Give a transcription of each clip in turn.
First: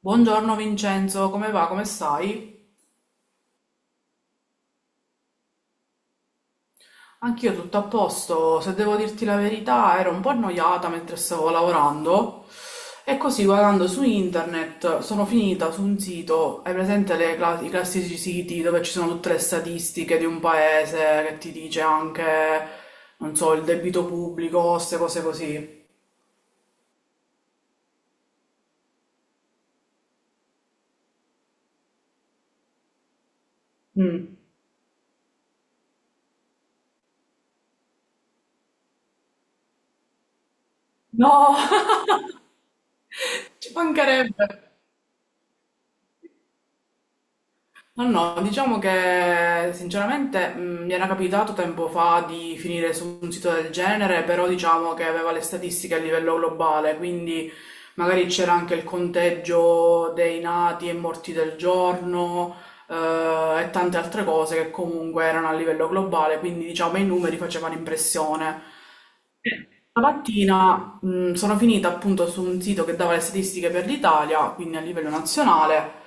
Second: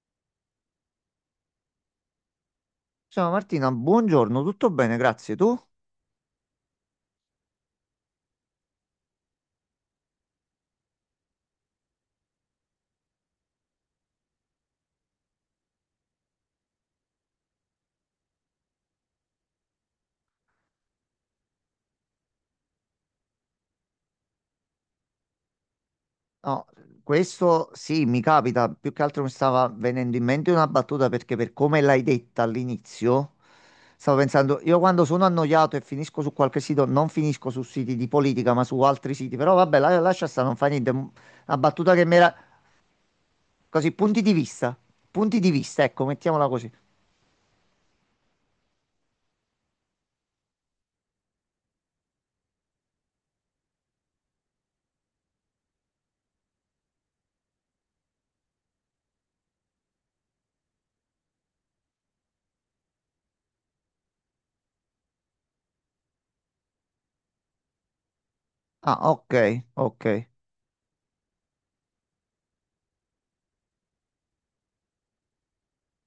Buongiorno Vincenzo, come va? Come stai? Ciao Martina, buongiorno, tutto bene, grazie. Tu? Anch'io tutto a posto, se devo dirti la verità, ero un po' annoiata mentre stavo lavorando e così guardando su internet sono finita su un sito, hai presente i classici siti dove ci sono tutte le statistiche di un paese che ti dice anche, non so, il debito pubblico, queste cose così. No, questo sì, mi capita, più che altro mi stava venendo in mente una battuta perché per come l'hai detta all'inizio, stavo Mm. pensando, io quando sono annoiato e finisco su qualche sito, non finisco su siti di politica, ma su altri siti, però vabbè, lascia stare, non fa niente. No, Una battuta che mi era ci così, mancherebbe. Punti di vista, ecco, mettiamola così. Ma no, diciamo che sinceramente mi era capitato tempo fa di finire su un sito del genere, però diciamo che aveva le statistiche a livello globale, quindi magari c'era anche il conteggio dei nati e morti del giorno, e tante altre cose che comunque erano a livello globale, quindi diciamo i numeri facevano impressione. Ah, ok, ok. Stamattina prima sono finita appunto su un sito che dava le statistiche per l'Italia, quindi a livello nazionale,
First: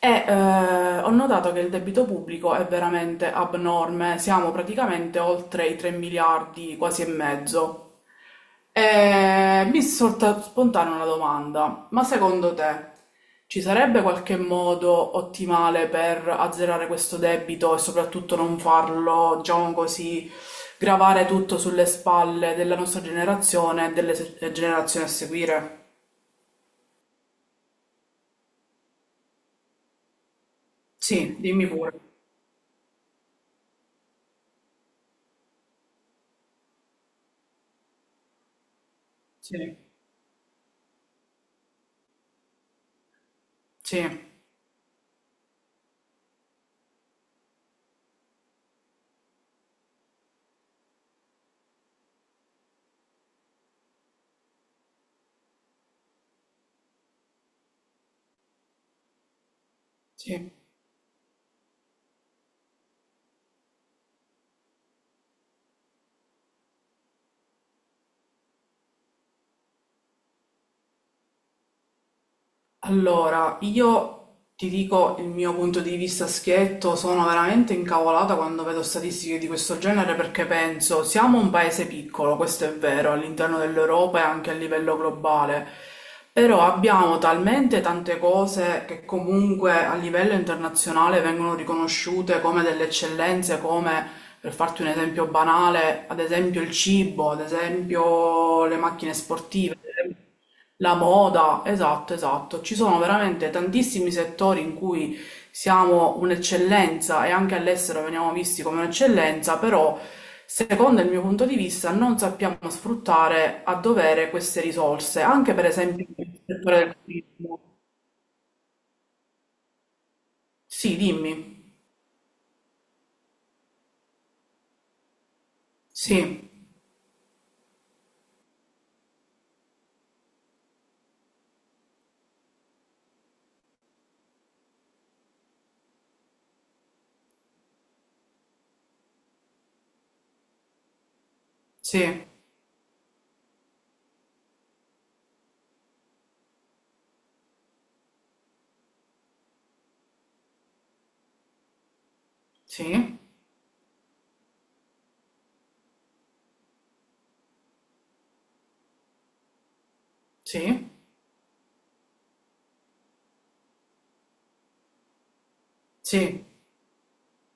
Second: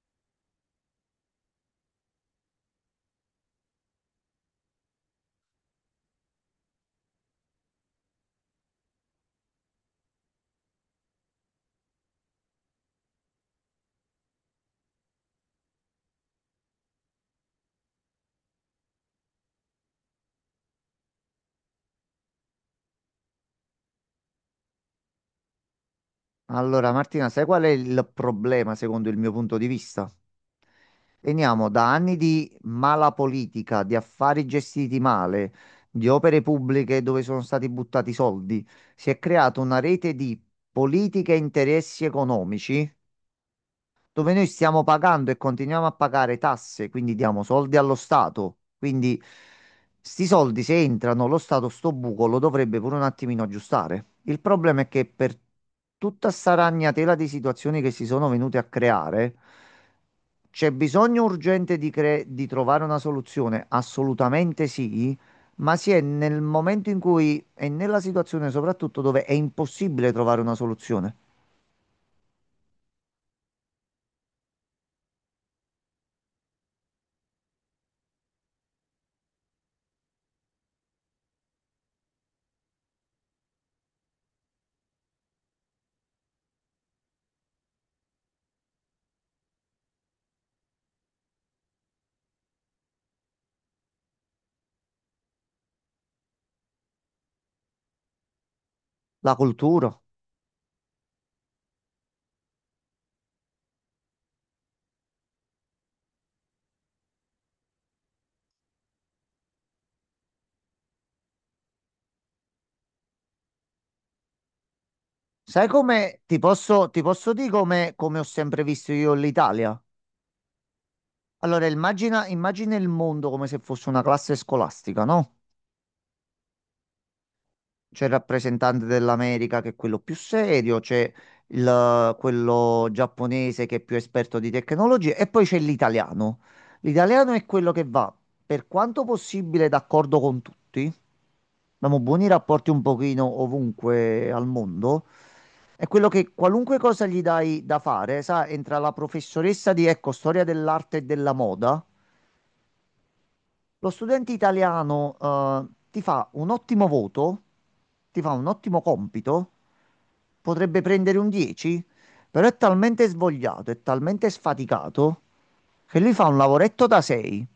e ho notato che il debito pubblico è veramente abnorme, siamo praticamente oltre i 3 miliardi, quasi e mezzo. E mi è sorta spontanea una domanda, ma secondo te ci sarebbe qualche modo ottimale per azzerare questo debito e soprattutto non farlo, diciamo così, gravare tutto sulle spalle della nostra generazione e delle generazioni a seguire? Allora, Martina, sai qual è il problema secondo il mio punto di vista? Sì, dimmi Veniamo da pure. anni di mala politica, di affari gestiti male, di opere pubbliche dove sono stati buttati soldi. Si è creata Sì, una rete di politiche e interessi economici sì, dove noi stiamo pagando e continuiamo a pagare tasse, quindi diamo soldi allo Stato. Quindi sti soldi se entrano, lo Stato sto buco lo dovrebbe pure un attimino aggiustare. Il problema è che per tutta sta ragnatela di situazioni che si sono venute a creare, sì. c'è bisogno urgente di trovare una soluzione? Assolutamente sì, ma si è nel momento in cui è nella situazione soprattutto dove è impossibile trovare una soluzione. Allora, io ti dico il mio punto di vista schietto, sono veramente incavolata quando vedo statistiche di questo genere perché penso, siamo un paese piccolo, questo è vero, all'interno dell'Europa e anche a livello globale, però abbiamo talmente tante cose che comunque a livello internazionale vengono riconosciute come delle eccellenze, come, per farti un esempio banale, ad esempio il cibo, ad esempio le macchine La sportive. cultura. La moda, esatto, esatto. Ci sono veramente tantissimi settori in cui siamo un'eccellenza e anche all'estero veniamo visti come un'eccellenza, però secondo il mio punto di vista non sappiamo sfruttare a dovere queste risorse, anche per Sai esempio come ti nel settore posso, del ti posso dire turismo. come ho sempre visto io l'Italia? Sì, Allora, dimmi. immagina, immagina il mondo come se fosse una classe scolastica, no? Sì, C'è il rappresentante dell'America che è quello più serio, c'è quello giapponese che è più esperto di tecnologie e poi c'è l'italiano. L'italiano è quello che va, per quanto possibile, d'accordo con tutti. Abbiamo sì, buoni rapporti un pochino ovunque al mondo. È quello che qualunque cosa gli dai da fare, sa, entra la professoressa di, ecco, storia dell'arte e della moda. sì, Lo studente italiano, ti fa un ottimo voto, ti fa un ottimo compito, potrebbe sì, prendere un 10, però è talmente svogliato, è talmente sfaticato che lui fa un sì. lavoretto da 6,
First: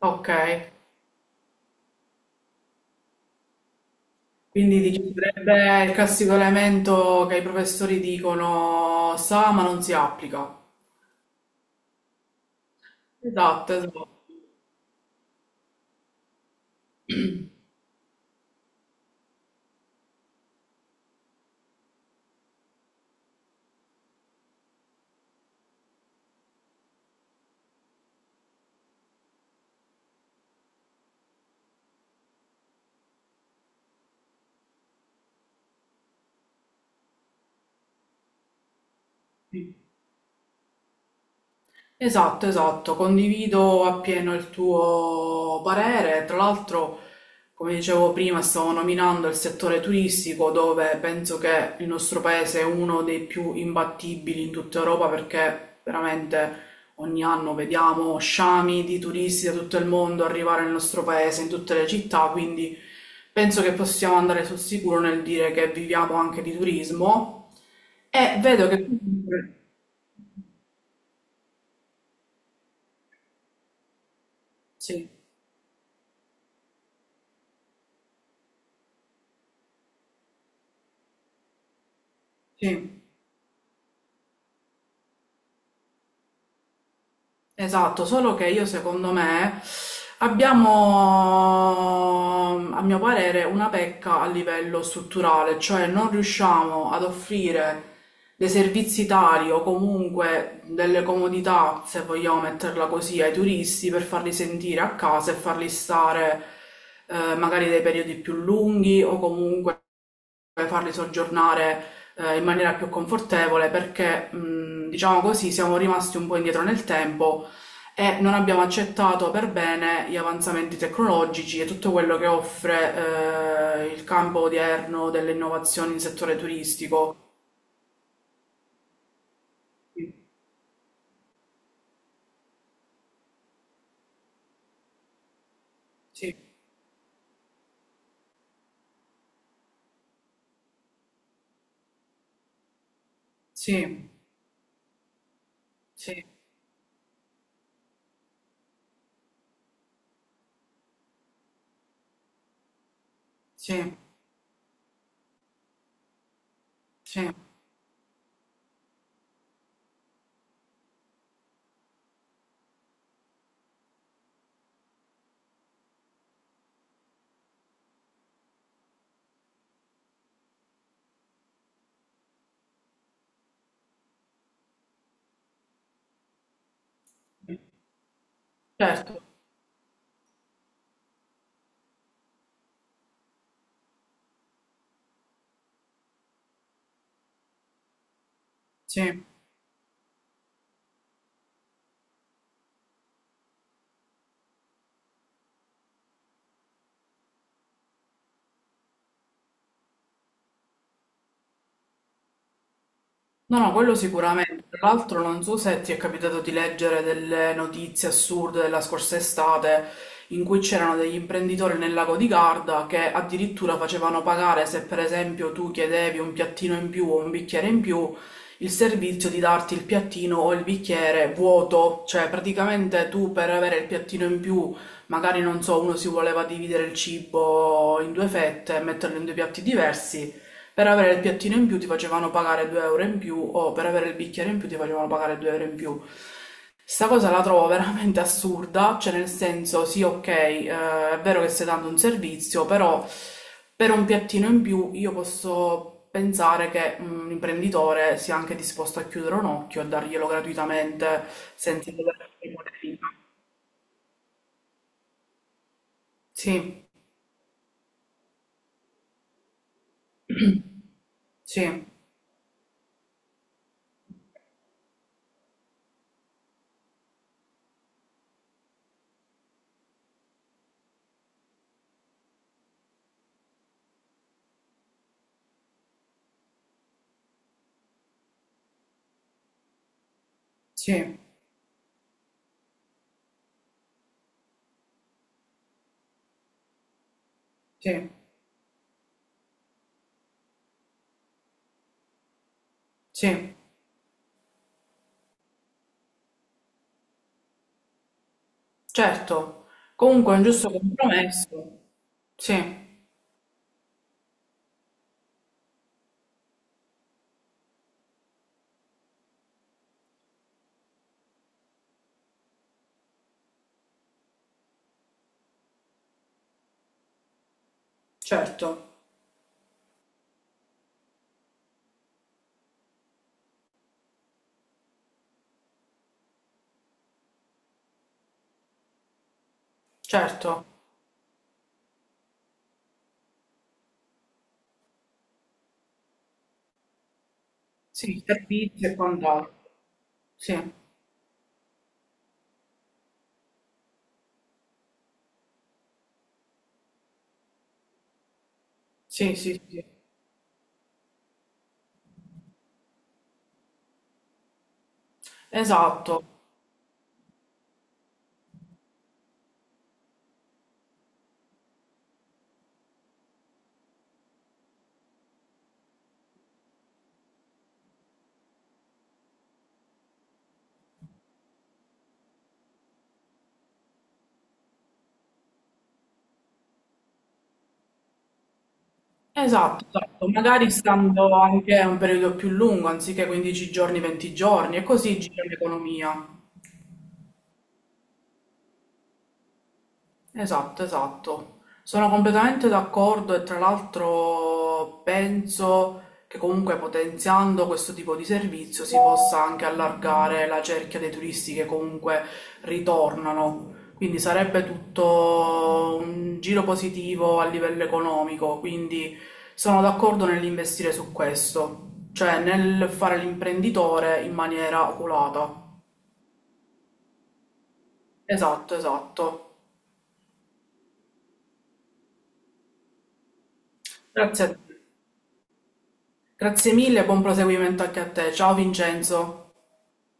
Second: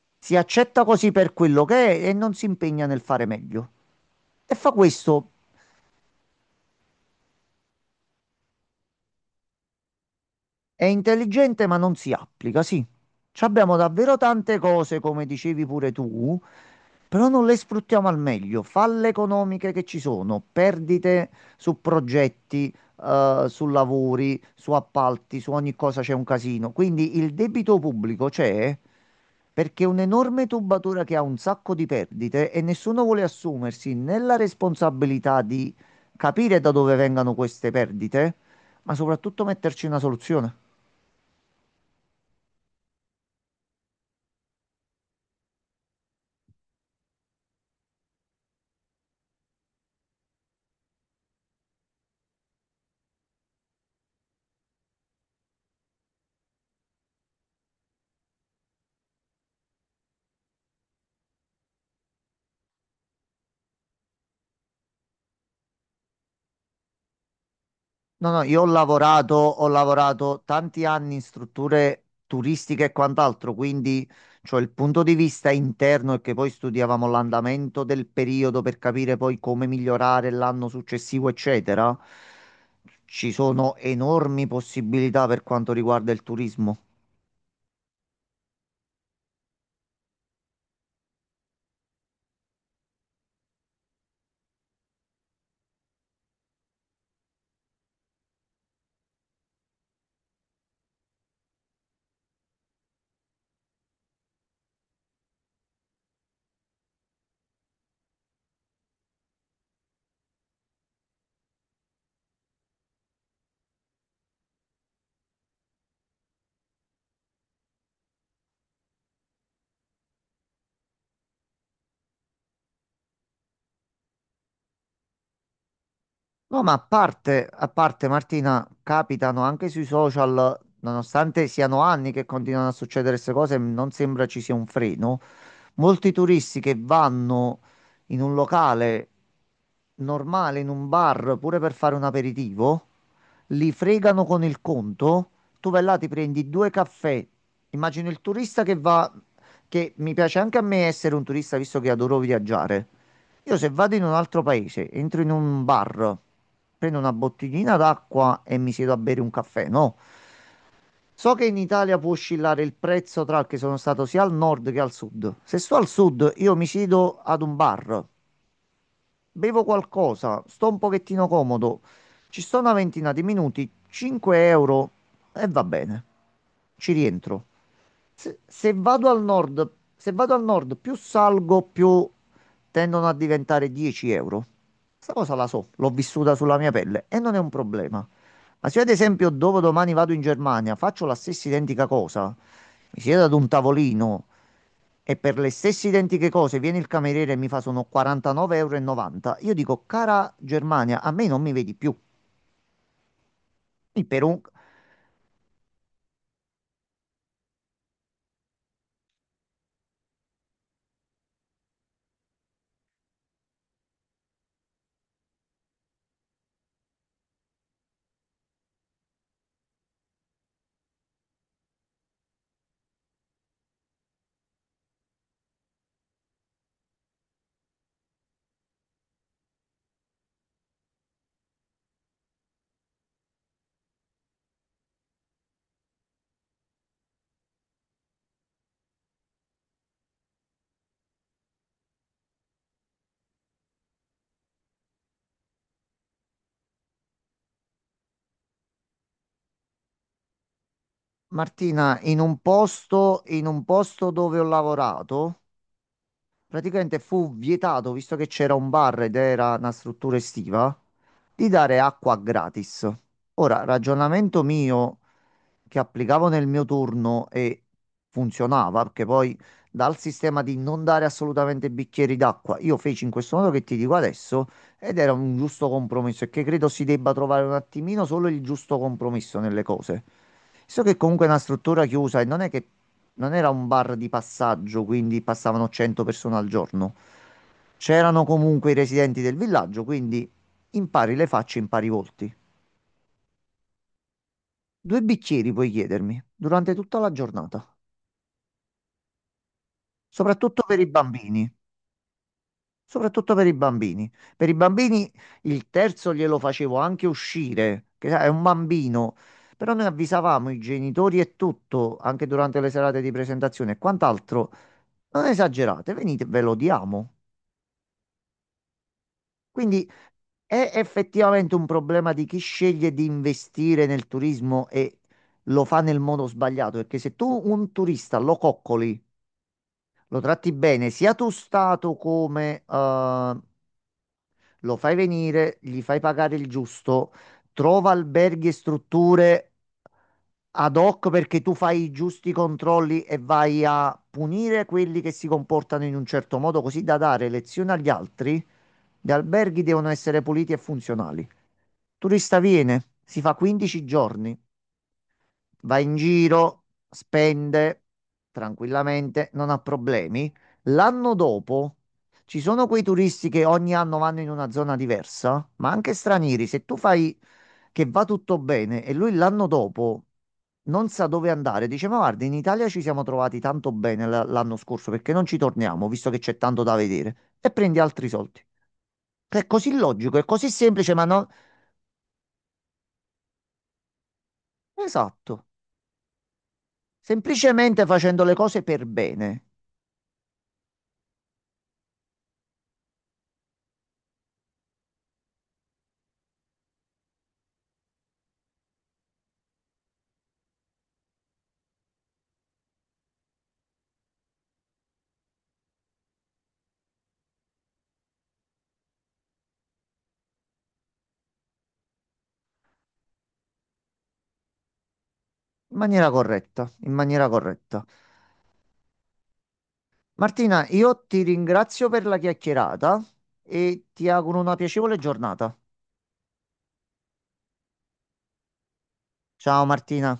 Ok. si accetta così per quello che è e non si impegna nel fare meglio. E fa Quindi dici, questo. sarebbe il classico elemento che i professori dicono sa ma non si applica. È intelligente ma non si applica, sì. Ci Esatto, abbiamo esatto. davvero tante cose, come dicevi pure tu, però non le sfruttiamo al meglio. Falle economiche che ci sono, perdite su progetti, su lavori, su appalti, su ogni cosa c'è un casino. Quindi il debito pubblico c'è perché è un'enorme tubatura che ha un sacco di perdite e nessuno vuole assumersi né la responsabilità di capire da dove vengano queste perdite, ma soprattutto metterci una soluzione. Esatto, esatto, condivido appieno il tuo parere. Tra l'altro, come dicevo prima, stavo nominando il settore turistico dove penso che il nostro paese è uno dei più imbattibili in tutta Europa perché veramente ogni anno vediamo sciami di turisti da tutto il mondo arrivare nel nostro paese, in tutte le città, quindi penso che possiamo andare sul sicuro nel dire che viviamo anche di turismo. No, E no, io vedo che... tu... ho lavorato tanti anni in strutture turistiche e quant'altro, quindi cioè, il punto Sì. di vista interno è che poi studiavamo l'andamento del periodo per capire poi come migliorare l'anno successivo, eccetera. Sì, Ci sono enormi possibilità per quanto riguarda il turismo. esatto, solo che io secondo me abbiamo, a mio parere, una pecca a livello strutturale, cioè non riusciamo ad offrire dei servizi tali o comunque delle comodità, se vogliamo metterla così, ai turisti per farli sentire a casa e farli stare magari dei periodi più lunghi o e farli soggiornare in maniera più confortevole perché, diciamo così, siamo rimasti un po' indietro nel tempo e non abbiamo accettato per bene gli avanzamenti tecnologici e tutto quello che offre il campo odierno delle innovazioni in settore No, ma a turistico. parte, a parte Martina, capitano anche sui social, nonostante siano anni che continuano a succedere queste cose, non sembra ci sia un freno. Molti Sì, turisti che vanno in un locale normale, in un bar, pure per fare un aperitivo, li sì, fregano con il conto. Tu vai là, ti sì, prendi due caffè. Immagino il turista che va, che mi piace anche a me essere un turista, visto che adoro viaggiare. Io se vado sì, in un altro paese, entro in un bar, prendo una sì, bottiglina d'acqua e mi siedo a bere un caffè, no? So che in Italia può oscillare il prezzo tra che sono stato sia al nord che al sud. Se sto al sud, io mi siedo ad un bar, bevo qualcosa, sto un pochettino comodo, ci sto una ventina di minuti, 5 € e va bene. Ci rientro. Se vado al certo, nord, più salgo, più tendono a diventare 10 euro. Questa cosa la so, l'ho vissuta sulla mia pelle e non è un problema. Ma se io, ad sì. esempio, dopodomani vado in Germania, faccio la stessa identica cosa, mi siedo ad un tavolino e per le stesse identiche cose viene il cameriere e mi fa sono 49,90 euro, e novanta, io dico, cara Germania, a me non mi vedi più. No, no, quello Quindi per un... sicuramente. Tra l'altro non so se ti è capitato di leggere delle notizie assurde della scorsa estate in cui c'erano degli imprenditori nel lago di Garda che addirittura facevano pagare se per esempio tu chiedevi un piattino in più o un bicchiere in più, il servizio di darti il piattino o il bicchiere vuoto, cioè praticamente tu per avere il piattino in più, magari non so, uno si voleva dividere il cibo in due fette e metterlo in due piatti diversi. Per avere il piattino in più ti facevano pagare 2 euro in più o per avere il bicchiere in più ti facevano pagare 2 euro in più. Sta cosa la trovo veramente assurda, cioè nel senso sì, ok, è vero che stai dando un servizio, però per un piattino in più io posso pensare che un imprenditore sia anche disposto a chiudere un occhio e darglielo gratuitamente senza Martina, dover in un fare qualcosa. posto, in un posto dove ho lavorato, Sì, praticamente fu vietato, visto che c'era un bar ed era una struttura estiva, di dare sì, acqua gratis. Ora, ragionamento mio che applicavo nel mio turno e funzionava, perché poi dal sistema di non dare assolutamente bicchieri d'acqua, io feci in questo modo che ti dico adesso ed era un giusto compromesso e che credo si debba trovare un attimino solo il giusto compromesso nelle cose. So che sì, comunque è una struttura chiusa e non è che non era un bar di passaggio, quindi passavano 100 persone al giorno. sì, C'erano comunque i residenti del villaggio, quindi impari le facce, impari i volti. sì. Due bicchieri puoi chiedermi durante tutta la giornata. Certo, comunque è un Soprattutto giusto per i bambini, compromesso. Sì, soprattutto per i bambini. Per i bambini il terzo glielo facevo anche uscire, che sai, è un bambino, però noi avvisavamo i genitori e tutto, anche durante le serate di presentazione e quant'altro. Non esagerate, venite, ve lo diamo. certo, Quindi è effettivamente un problema di chi sceglie di investire nel turismo e lo fa nel modo sbagliato, perché se tu un turista lo coccoli, lo tratti certo. bene, sia tu stato come lo fai venire, gli fai pagare il giusto, trova Sì, alberghi e servizi e strutture quant'altro. Sì, ad hoc perché tu fai i giusti controlli e vai a punire quelli che si comportano in un certo modo, così da dare lezione agli altri. Gli sì, sì, alberghi sì. devono essere puliti e funzionali. Turista viene, si fa 15 giorni, va in Esatto, giro, spende tranquillamente, non ha problemi. L'anno dopo ci sono quei turisti che ogni anno vanno in una zona diversa, ma anche stranieri. Se tu fai che va tutto bene e lui l'anno dopo non sa dove andare, dice: Ma guarda, in Italia ci siamo trovati tanto bene l'anno scorso, perché non ci torniamo, visto che c'è tanto da vedere, e prendi altri soldi. Che è così esatto, logico, è esatto. così Magari semplice, ma no. stando anche un periodo più lungo, anziché 15 giorni, 20 giorni, e così Esatto. gira l'economia. Semplicemente facendo le cose per bene. Esatto, esatto. Sono completamente d'accordo e tra l'altro penso che comunque potenziando questo tipo di servizio si possa anche allargare la cerchia dei turisti che comunque ritornano. Quindi sarebbe tutto un giro positivo a livello economico, quindi sono d'accordo nell'investire su questo, cioè nel fare l'imprenditore in maniera oculata. In maniera corretta, in maniera corretta. Esatto, esatto. Martina, io ti ringrazio per la chiacchierata e ti auguro Grazie una a piacevole giornata. Grazie mille e buon proseguimento anche a te. Ciao Vincenzo. Ciao Martina.